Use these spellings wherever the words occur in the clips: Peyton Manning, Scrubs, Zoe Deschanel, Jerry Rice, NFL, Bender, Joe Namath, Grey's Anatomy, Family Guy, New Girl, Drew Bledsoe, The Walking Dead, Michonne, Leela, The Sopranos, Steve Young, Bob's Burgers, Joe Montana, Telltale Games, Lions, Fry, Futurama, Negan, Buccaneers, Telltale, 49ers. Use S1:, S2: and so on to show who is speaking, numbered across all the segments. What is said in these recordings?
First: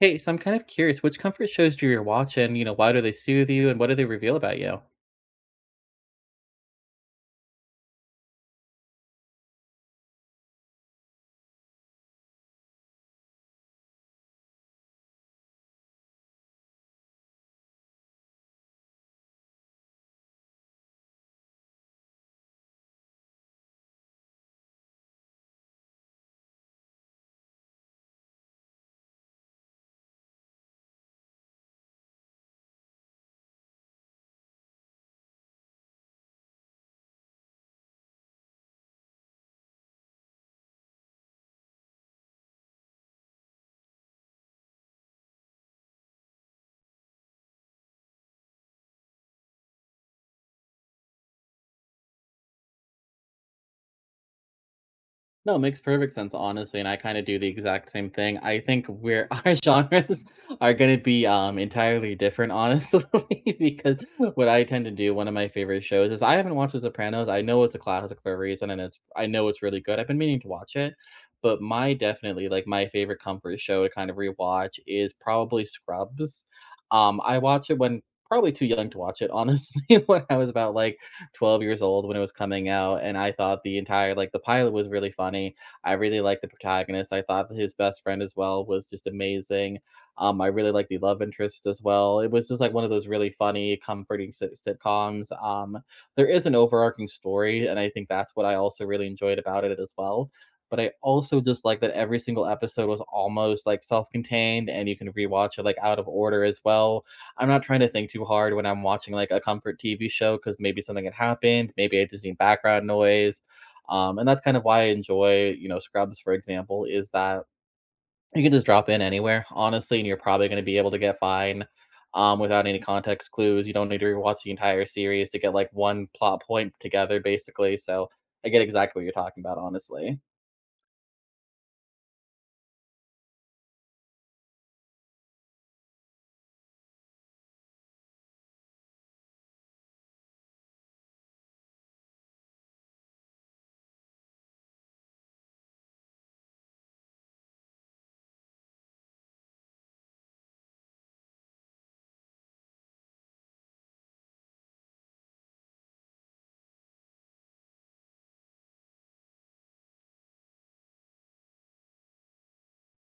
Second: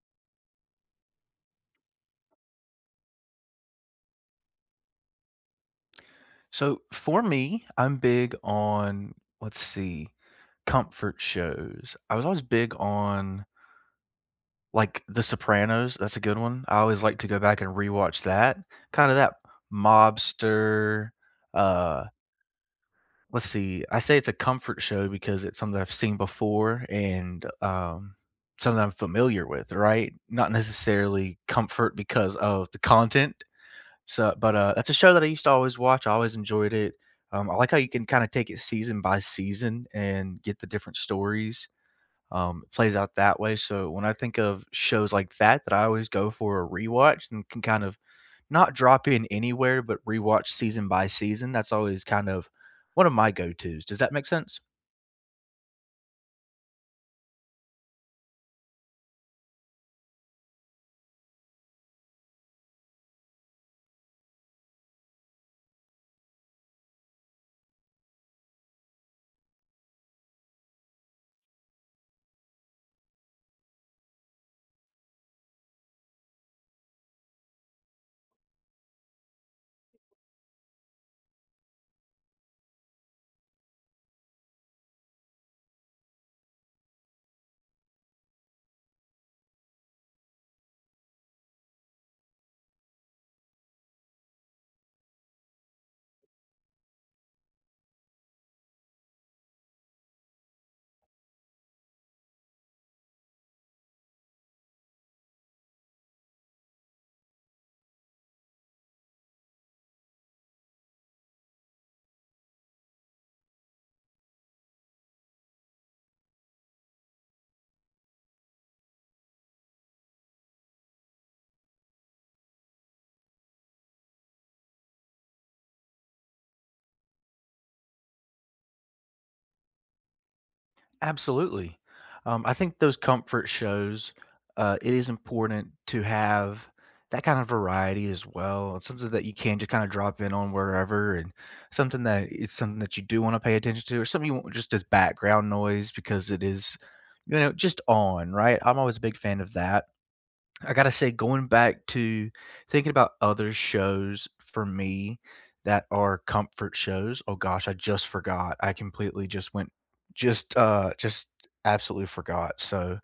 S1: Hey, so I'm kind of curious, which comfort shows do you watch and, you know, why do they soothe you and what do they reveal about you?
S2: So for me, I'm big on let's see, comfort shows. I was always big on like The Sopranos. That's a good one. I always like to go back and rewatch that. Kind of that mobster. Uh, let's see. I say it's a comfort show because it's something I've seen before and something I'm familiar with. Right? Not necessarily comfort because of the content, so, but that's a show that I used to always watch, I always enjoyed it. I like how you can kinda take it season by season and get the different stories, it plays out that way, so when I think of shows like that I always go for a rewatch and can kind of not drop in anywhere, but rewatch season by season, that's always kind of one of my go-tos. Does that make sense?
S1: No, it makes perfect sense, honestly, and I kinda do the exact same thing. I think where our genres are gonna be, entirely different, honestly, because what I tend to do one of my favorite shows is I haven't watched The Sopranos. I know it's a classic for a reason, and it's I know it's really good. I've been meaning to watch it, but my definitely, like, my favorite comfort show to kind of rewatch is probably Scrubs. I watched it when probably too young to watch it, honestly, when I was about, like, 12 years old when it was coming out, and I thought the entire like the pilot was really funny. I really liked the protagonist. I thought that his best friend as well was just amazing. I really liked the love interest as well. It was just like one of those really funny, comforting sitcoms. There is an overarching story, and I think that's what I also really enjoyed about it as well. But I also just like that every single episode was almost like self-contained, and you can rewatch it like out of order as well. I'm not trying to think too hard when I'm watching like a comfort TV show, because maybe something had happened, maybe I just need background noise. And that's kind of why I enjoy, you know, Scrubs, for example, is that you can just drop in anywhere, honestly, and you're probably going to be able to get fine without any context clues. You don't need to rewatch the entire series to get like one plot point together, basically. So I get exactly what you're talking about, honestly.
S2: Absolutely. I think those comfort shows, it is important to have that kind of variety as well. It's something that you can just kind of drop in on wherever and something that it's something that you do want to pay attention to or something you want just as background noise because it is, you know, just on, right? I'm always a big fan of that. I gotta say, going back to thinking about other shows for me that are comfort shows. Oh gosh, I just forgot. I completely just went, just absolutely forgot. So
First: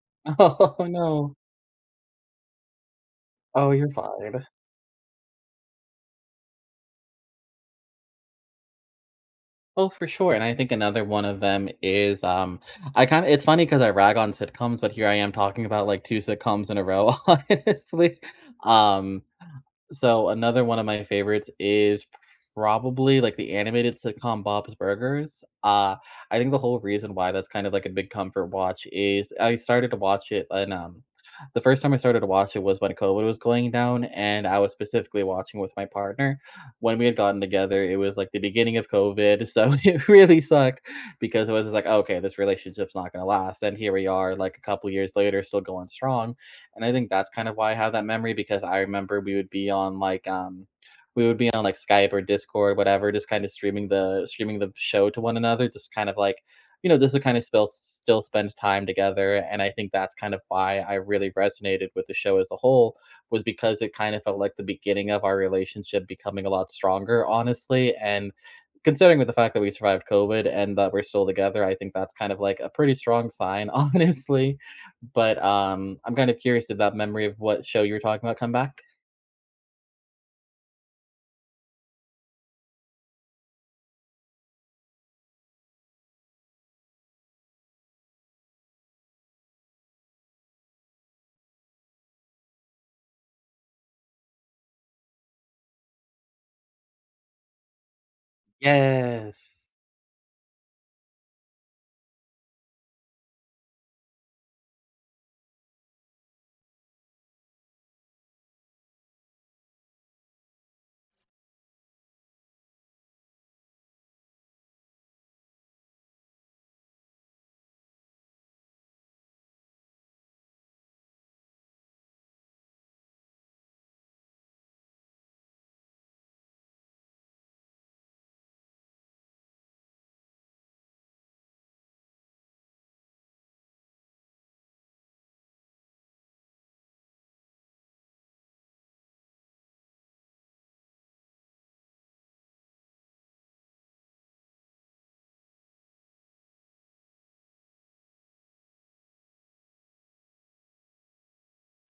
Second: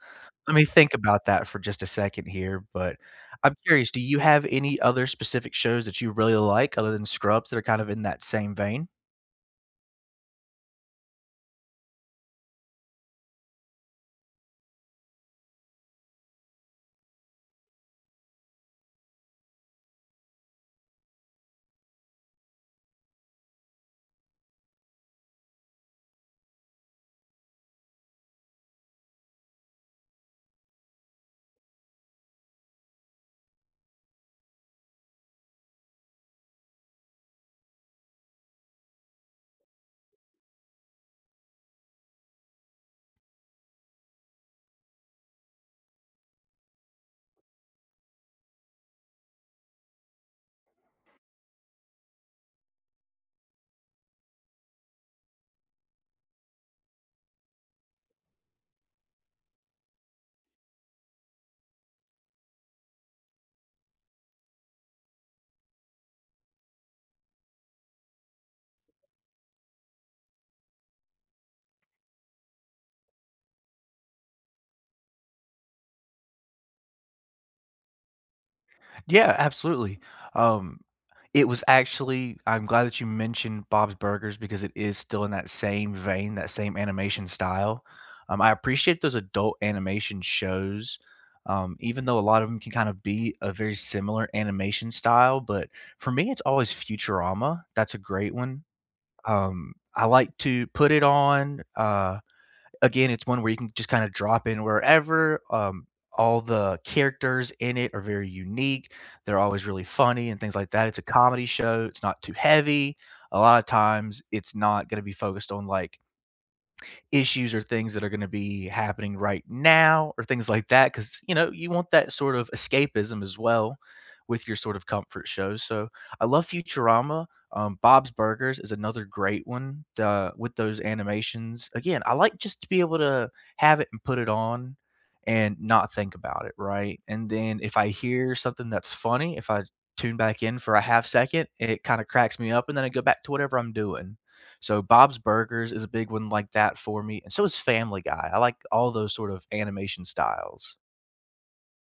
S2: let me
S1: Oh,
S2: think about
S1: no.
S2: that for just a second here. But I'm
S1: Oh, you're
S2: curious, do you have
S1: fine.
S2: any other specific shows that you really like other than Scrubs that are kind of in that same vein?
S1: Oh, for sure, and I think another one of them is, I kinda it's funny because I rag on sitcoms, but here I am talking about, like, two sitcoms in a row, honestly. Um, so another one of my favorites is probably like the animated sitcom Bob's Burgers. I think the whole reason why that's kind of like a big comfort watch is I started to watch it, and the first time I started to watch it was when COVID was going down, and I was specifically watching with my partner. When we had gotten together, it was like the beginning of COVID. So it really sucked because it was just like, okay, this relationship's not gonna last. And here we are, like a couple years later, still going strong, and I think that's kind of why I have that memory, because I remember we would be on like we would be on like Skype or Discord, whatever, just kind of streaming the show to one another, just kind of like you know, just to kind of still spend time together. And I think that's kind of why I really resonated with the show as a whole was because it kind of felt like the beginning of our relationship becoming a lot stronger, honestly. And considering with the fact that we survived COVID and that we're still together, I think that's kind of like a pretty strong sign, honestly. But, I'm kind of curious, if that memory of what show you were talking about come back?
S2: Yeah, absolutely. Um, it was actually I'm glad that you mentioned Bob's Burgers because it is still in that same vein, that same animation style. I appreciate those adult animation shows, even though a lot of them can kind of be a very similar animation style. But for me, it's always Futurama. That's a great one.
S1: Yes.
S2: I like to put it on. Again, it's one where you can just kind of drop in wherever. All the characters in it are very unique. They're always really funny and things like that. It's a comedy show. It's not too heavy. A lot of times, it's not going to be focused on like issues or things that are going to be happening right now or things like that because you know you want that sort of escapism as well with your sort of comfort shows so I love Futurama. Bob's Burgers is another great one with those animations again I like just to be able to have it and put it on and not think about it right and then if I hear something that's funny if I tune back in for a half second it kind of cracks me up and then I go back to whatever I'm doing so Bob's Burgers is a big one like that for me, and so is Family Guy. I like all those sort of animation styles.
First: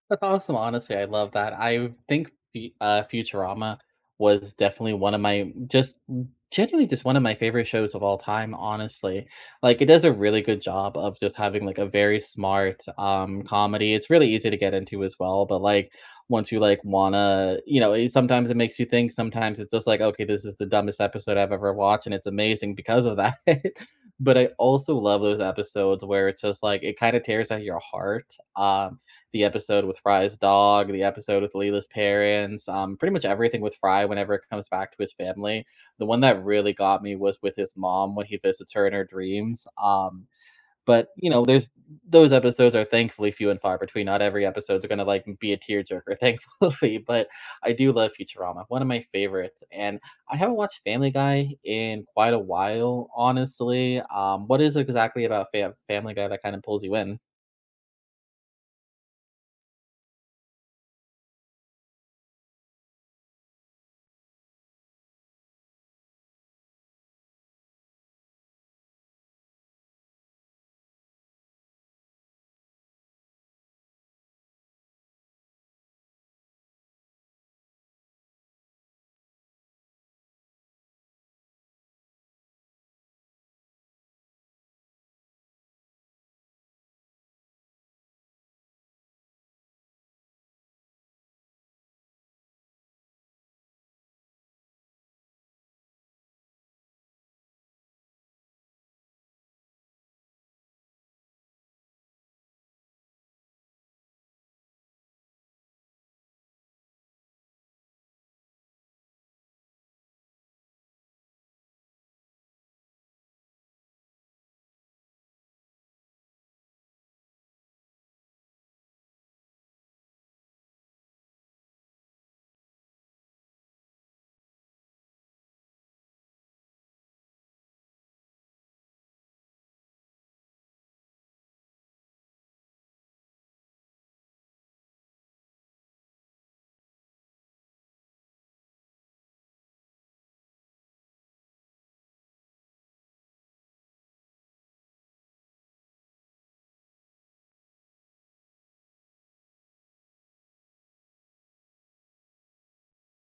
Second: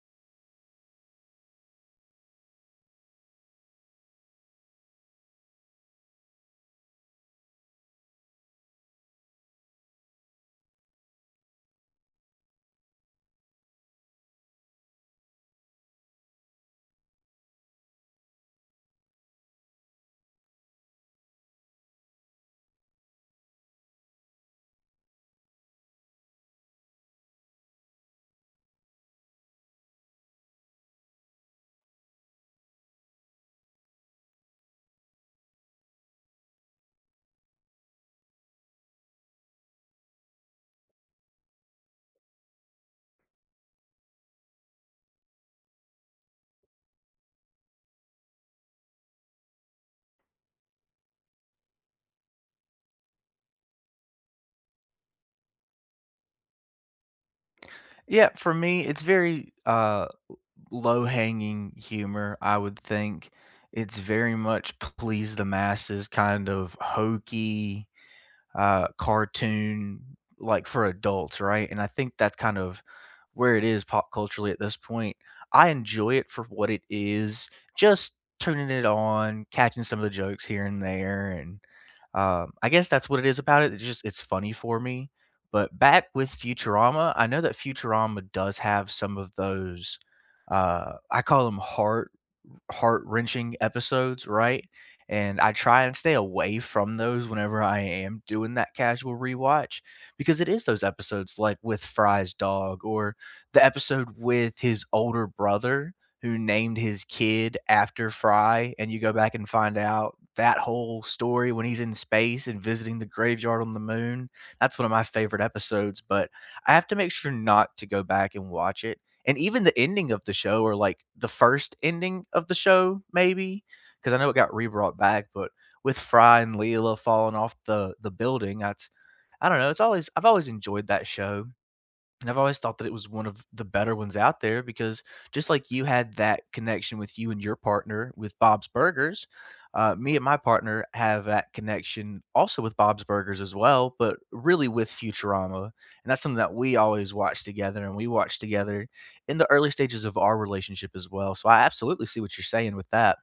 S1: That's awesome. Honestly, I love that. I think Futurama was definitely one of my just genuinely just one of my favorite shows of all time. Honestly, like it does a really good job of just having like a very smart comedy. It's really easy to get into as well, but like once you like wanna, you know, sometimes it makes you think. Sometimes it's just like, okay, this is the dumbest episode I've ever watched, and it's amazing because of that. But I also love those episodes where it's just like it kind of tears at your heart. The episode with Fry's dog, the episode with Leela's parents, pretty much everything with Fry whenever it comes back to his family. The one that really got me was with his mom when he visits her in her dreams. But you know, there's those episodes are thankfully few and far between. Not every episode's gonna like be a tearjerker, thankfully. But I do love Futurama, one of my favorites, and I haven't watched Family Guy in quite a while, honestly. What is it exactly about Family Guy that kind of pulls you in?
S2: Yeah, for me, it's very low-hanging humor, I would think. It's very much please the masses, kind of hokey, cartoon like for adults, right? And I think that's kind of where it is pop culturally at this point. I enjoy it for what it is, just turning it on, catching some of the jokes here and there, and I guess that's what it is about it. It's just it's funny for me. But back with Futurama, I know that Futurama does have some of those. I call them heart wrenching episodes, right? And I try and stay away from those whenever I am doing that casual rewatch because it is those episodes like with Fry's dog or the episode with his older brother who named his kid after Fry. And you go back and find out that whole story when he's in space and visiting the graveyard on the moon. That's one of my favorite episodes, but I have to make sure not to go back and watch it and even the ending of the show or like the first ending of the show maybe because I know it got rebrought back but with Fry and Leela falling off the building, that's, I don't know, it's always I've always enjoyed that show and I've always thought that it was one of the better ones out there because just like you had that connection with you and your partner with Bob's Burgers, me and my partner have that connection also with Bob's Burgers as well, but really with Futurama. And that's something that we always watch together and we watch together in the early stages of our relationship as well. So I absolutely see what you're saying with that.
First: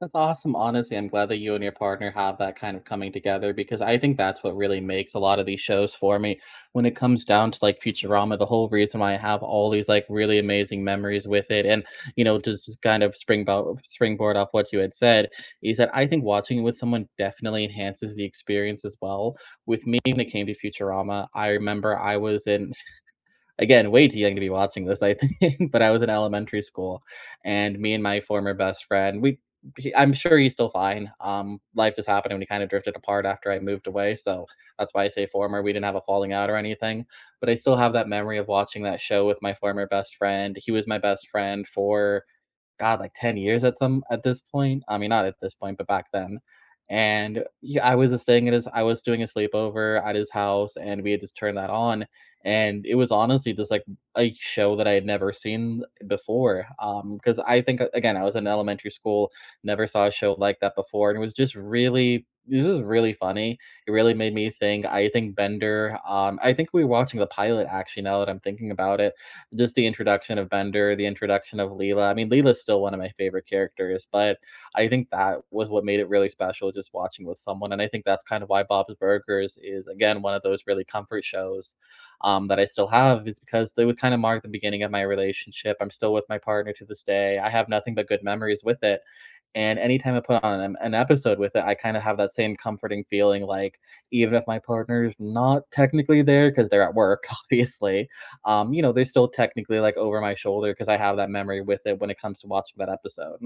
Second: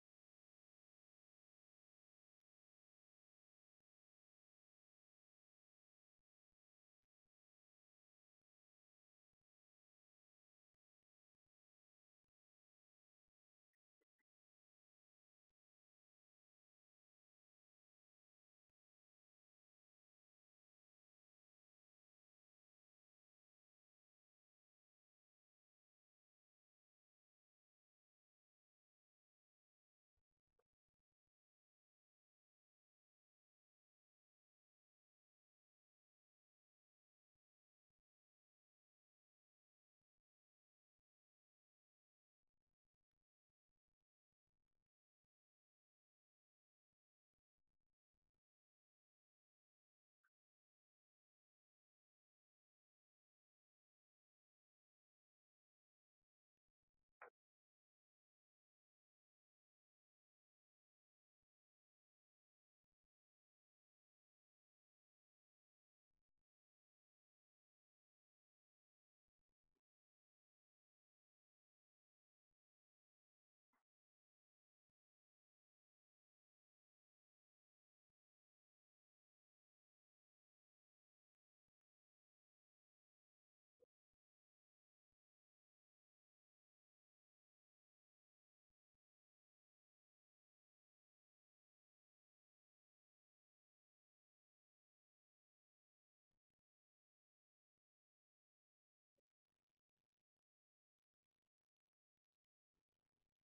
S1: That's awesome. Honestly, I'm glad that you and your partner have that kind of coming together, because I think that's what really makes a lot of these shows for me. When it comes down to like Futurama, the whole reason why I have all these like really amazing memories with it, and you know, just to kind of springboard off what you had said, is that I think watching it with someone definitely enhances the experience as well. With me, when it came to Futurama, I remember I was in again way too young to be watching this I think but I was in elementary school, and me and my former best friend we I'm sure he's still fine life just happened and we kind of drifted apart after I moved away, so that's why I say former. We didn't have a falling out or anything, but I still have that memory of watching that show with my former best friend. He was my best friend for God, like 10 years at some at this point. I mean, not at this point, but back then. And yeah, I was just staying at his I was doing a sleepover at his house, and we had just turned that on. And it was honestly just like a show that I had never seen before. Because I think again, I was in elementary school, never saw a show like that before, and it was just really it was really funny. It really made me think. I think Bender, I think we were watching the pilot, actually, now that I'm thinking about it, just the introduction of Bender, the introduction of Leela. I mean, Leela's still one of my favorite characters, but I think that was what made it really special just watching with someone. And I think that's kind of why Bob's Burgers is, again, one of those really comfort shows that I still have, is because they would kind of mark the beginning of my relationship. I'm still with my partner to this day. I have nothing but good memories with it. And anytime I put on an episode with it, I kind of have that same comforting feeling like, even if my partner's not technically there because they're at work, obviously, you know, they're still technically like over my shoulder, because I have that memory with it when it comes to watching that episode.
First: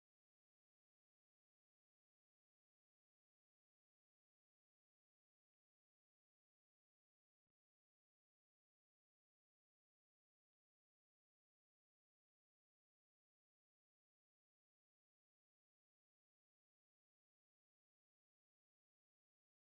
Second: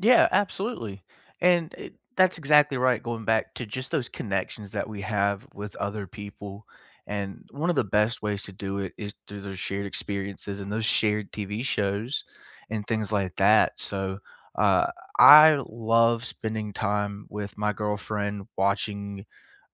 S2: Yeah, absolutely. And it, that's exactly right. Going back to just those connections that we have with other people. And one of the best ways to do it is through those shared experiences and those shared TV shows and things like that. So uh, I love spending time with my girlfriend watching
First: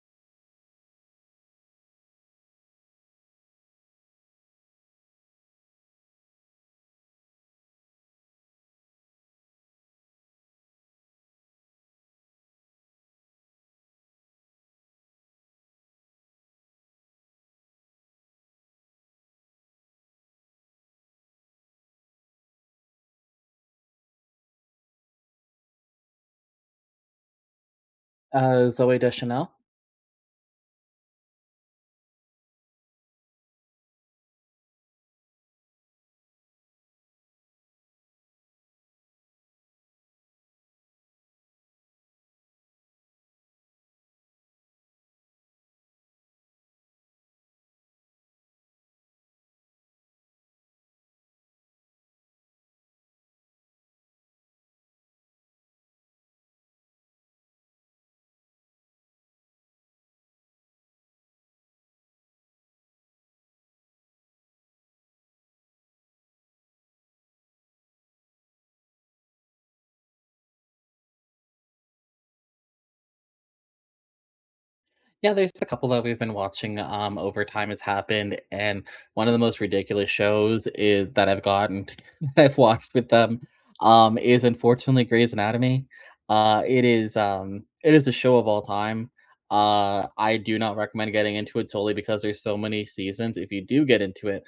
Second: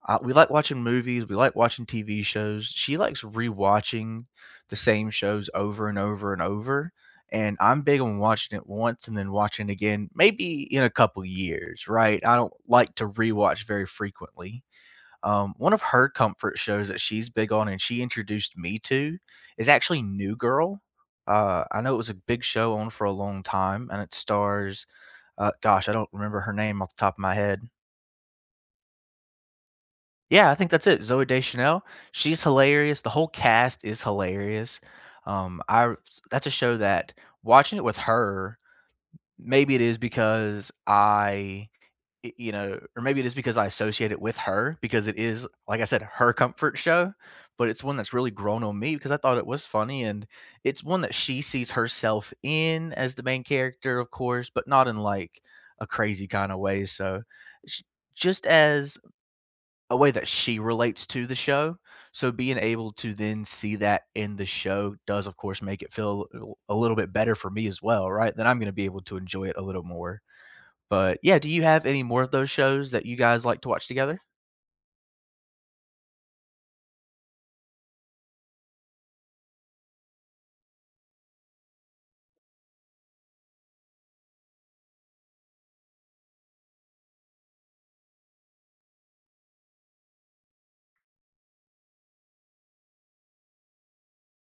S2: we like watching movies, we like watching TV shows. She likes rewatching the same shows over and over and over, and I'm big on watching it once and then watching it again, maybe in a couple years, right? I don't like to rewatch very frequently. One of her comfort shows that she's big on and she introduced me to is actually New Girl. I know it was a big show on for a long time, and it stars, gosh, I don't remember her name off the top of my head,
S1: Zoe Deschanel.
S2: Yeah, I think that's it. Zoe Deschanel, she's hilarious. The whole cast is hilarious. I that's a show that watching it with her, maybe it is because I, you know, or maybe it is because I associate it with her because it is, like I said, her comfort show. But it's one that's really grown on me because I thought it was funny, and it's one that she sees herself in as the main character, of course, but not in like a crazy kind of way. So, sh- just as a way that she relates to the show, so being able to then see that in the show does, of course, make it feel a little bit better for me as well, right? Then I'm gonna be able to enjoy it a little more. But, yeah, do you have any more of those shows that you guys like to watch together?
S1: Yeah, there's a couple that we've been watching over time has happened, and one of the most ridiculous shows is that I've gotten that I've watched with them is unfortunately Grey's Anatomy. It is it is the show of all time. I do not recommend getting into it solely because there's so many seasons. If you do get into it,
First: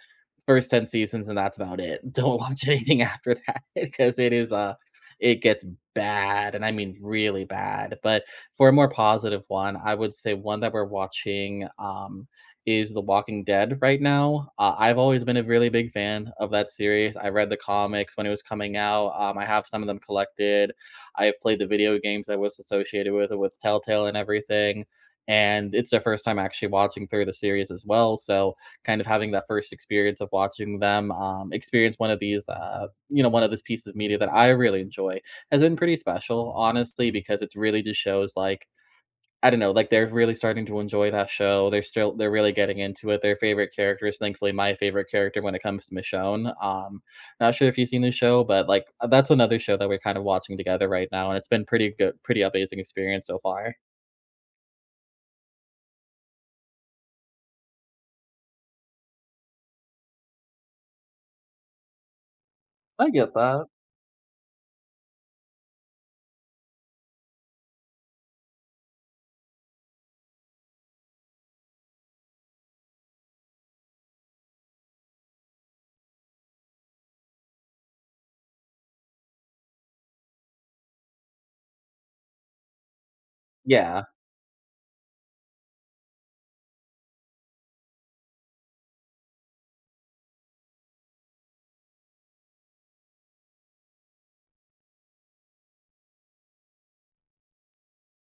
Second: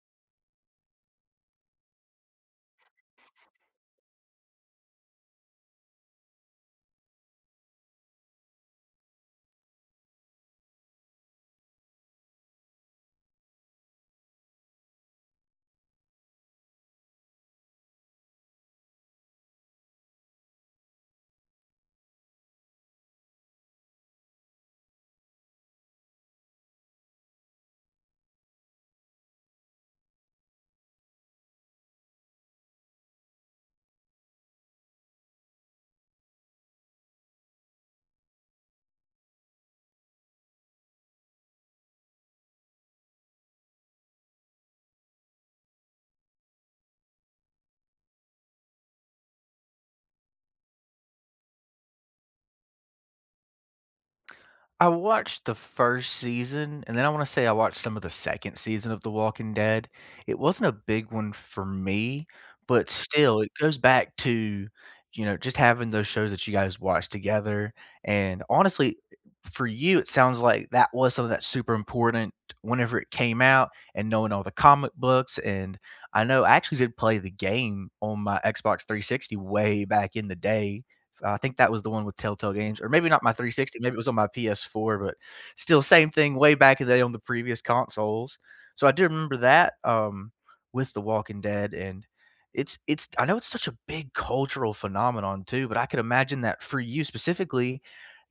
S1: first 10 seasons and that's about it. Don't watch anything after that because it is it gets bad, and I mean really bad. But for a more positive one, I would say one that we're watching, is The Walking Dead right now. I've always been a really big fan of that series. I read the comics when it was coming out. I have some of them collected. I have played the video games that was associated with it with Telltale and everything. And it's their first time actually watching through the series as well. So kind of having that first experience of watching them experience one of these, you know, one of these pieces of media that I really enjoy has been pretty special, honestly, because it's really just shows like I don't know, like they're really starting to enjoy that show. They're really getting into it. Their favorite character is thankfully my favorite character when it comes to Michonne. Not sure if you've seen the show, but like that's another show that we're kind of watching together right now, and it's been pretty good, pretty amazing experience so far.
S2: I watched the first season, and then I wanna say I watched some of the second season of The Walking Dead. It wasn't a big one for me, but
S1: I get
S2: still, it
S1: that.
S2: goes back to, you know, just having those shows that you guys watch together, and honestly, for you, it sounds like that was something that's super important whenever it came out and knowing all the comic books, and I know I actually did play the game on my Xbox 360 way back in the day, I think that was the one with Telltale Games, or maybe not my 360, maybe it
S1: Yeah.
S2: was on my PS4, but still same thing way back in the day on the previous consoles. So I do remember that, with The Walking Dead, and it's I know it's such a big cultural phenomenon too, but I could imagine that for you specifically,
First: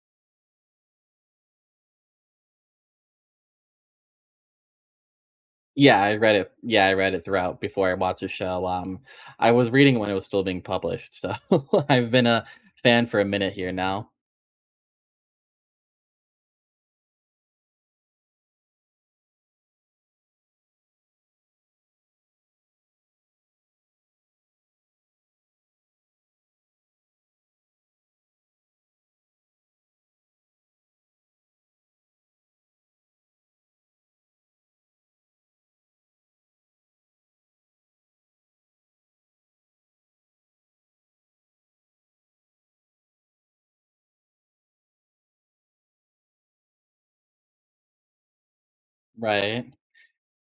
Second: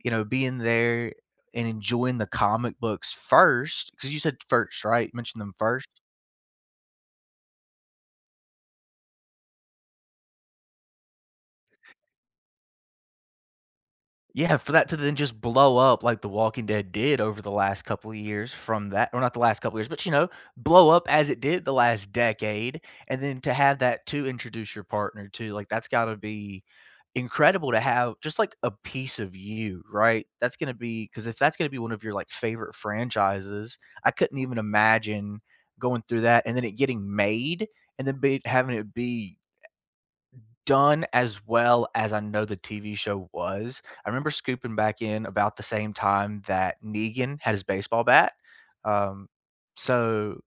S2: you know, being there and enjoying the comic books first, because you said first, right? You mentioned them first.
S1: Yeah, I read it throughout before I watched the show. I was reading it when it was still being published, so I've been a fan for a minute here now.
S2: Yeah, for that to then just blow up like The Walking Dead did over the last couple of years from that or not the last couple of years, but, you know, blow up as it did the last decade, and then to have that to introduce your partner to, like, that's gotta be incredible to have just, like, a piece of you, right? That's gonna be because if that's gonna be one of your, like, favorite franchises, I couldn't even imagine going through that and then it getting made and then be having it be done as well as I know the TV show was. I remember scooping back in about the same time that Negan had his baseball bat. Um,
S1: Right.
S2: so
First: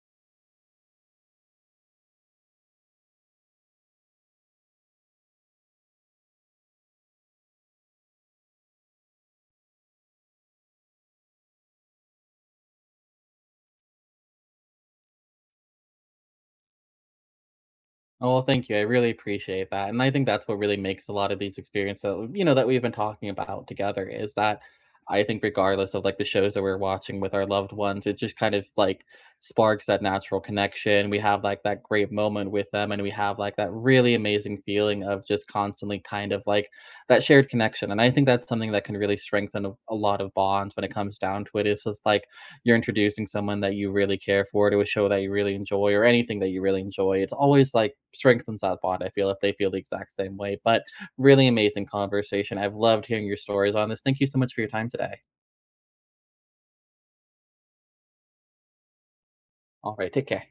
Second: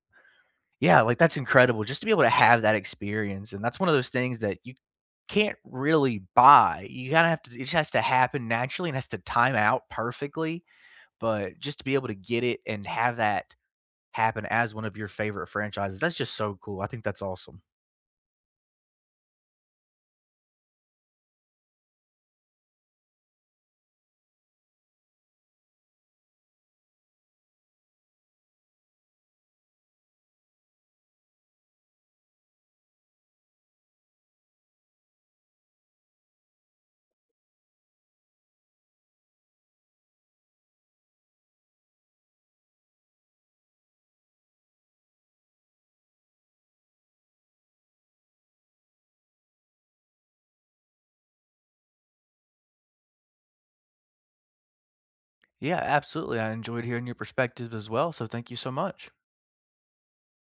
S2: yeah, like that's incredible just to be able to have that experience. And that's one of those things that you can't really buy. You kind of have to, it just has to happen naturally and has to time out perfectly. But just to be able to get it and have that happen as one of your favorite franchises, that's just so cool. I think that's awesome.
S1: Oh, well, thank you. I really appreciate that. And I think that's what really makes a lot of these experiences, that, you know, that we've been talking about together, is that I think regardless of like the shows that we're watching with our loved ones, it just kind of like sparks that natural connection. We have like that great moment with them, and we have like that really amazing feeling of just constantly kind of like that shared connection. And I think that's something that can really strengthen a lot of bonds when it comes down to it. It's just like you're introducing someone that you really care for to a show that you really enjoy or anything that you really enjoy, it's always like strengthens that bond. I feel if they feel the exact same way. But really amazing conversation. I've loved hearing your stories on this. Thank you so much for your time today.
S2: Yeah, absolutely. I enjoyed hearing your perspective as well. So thank you so much.
S1: All right, take care.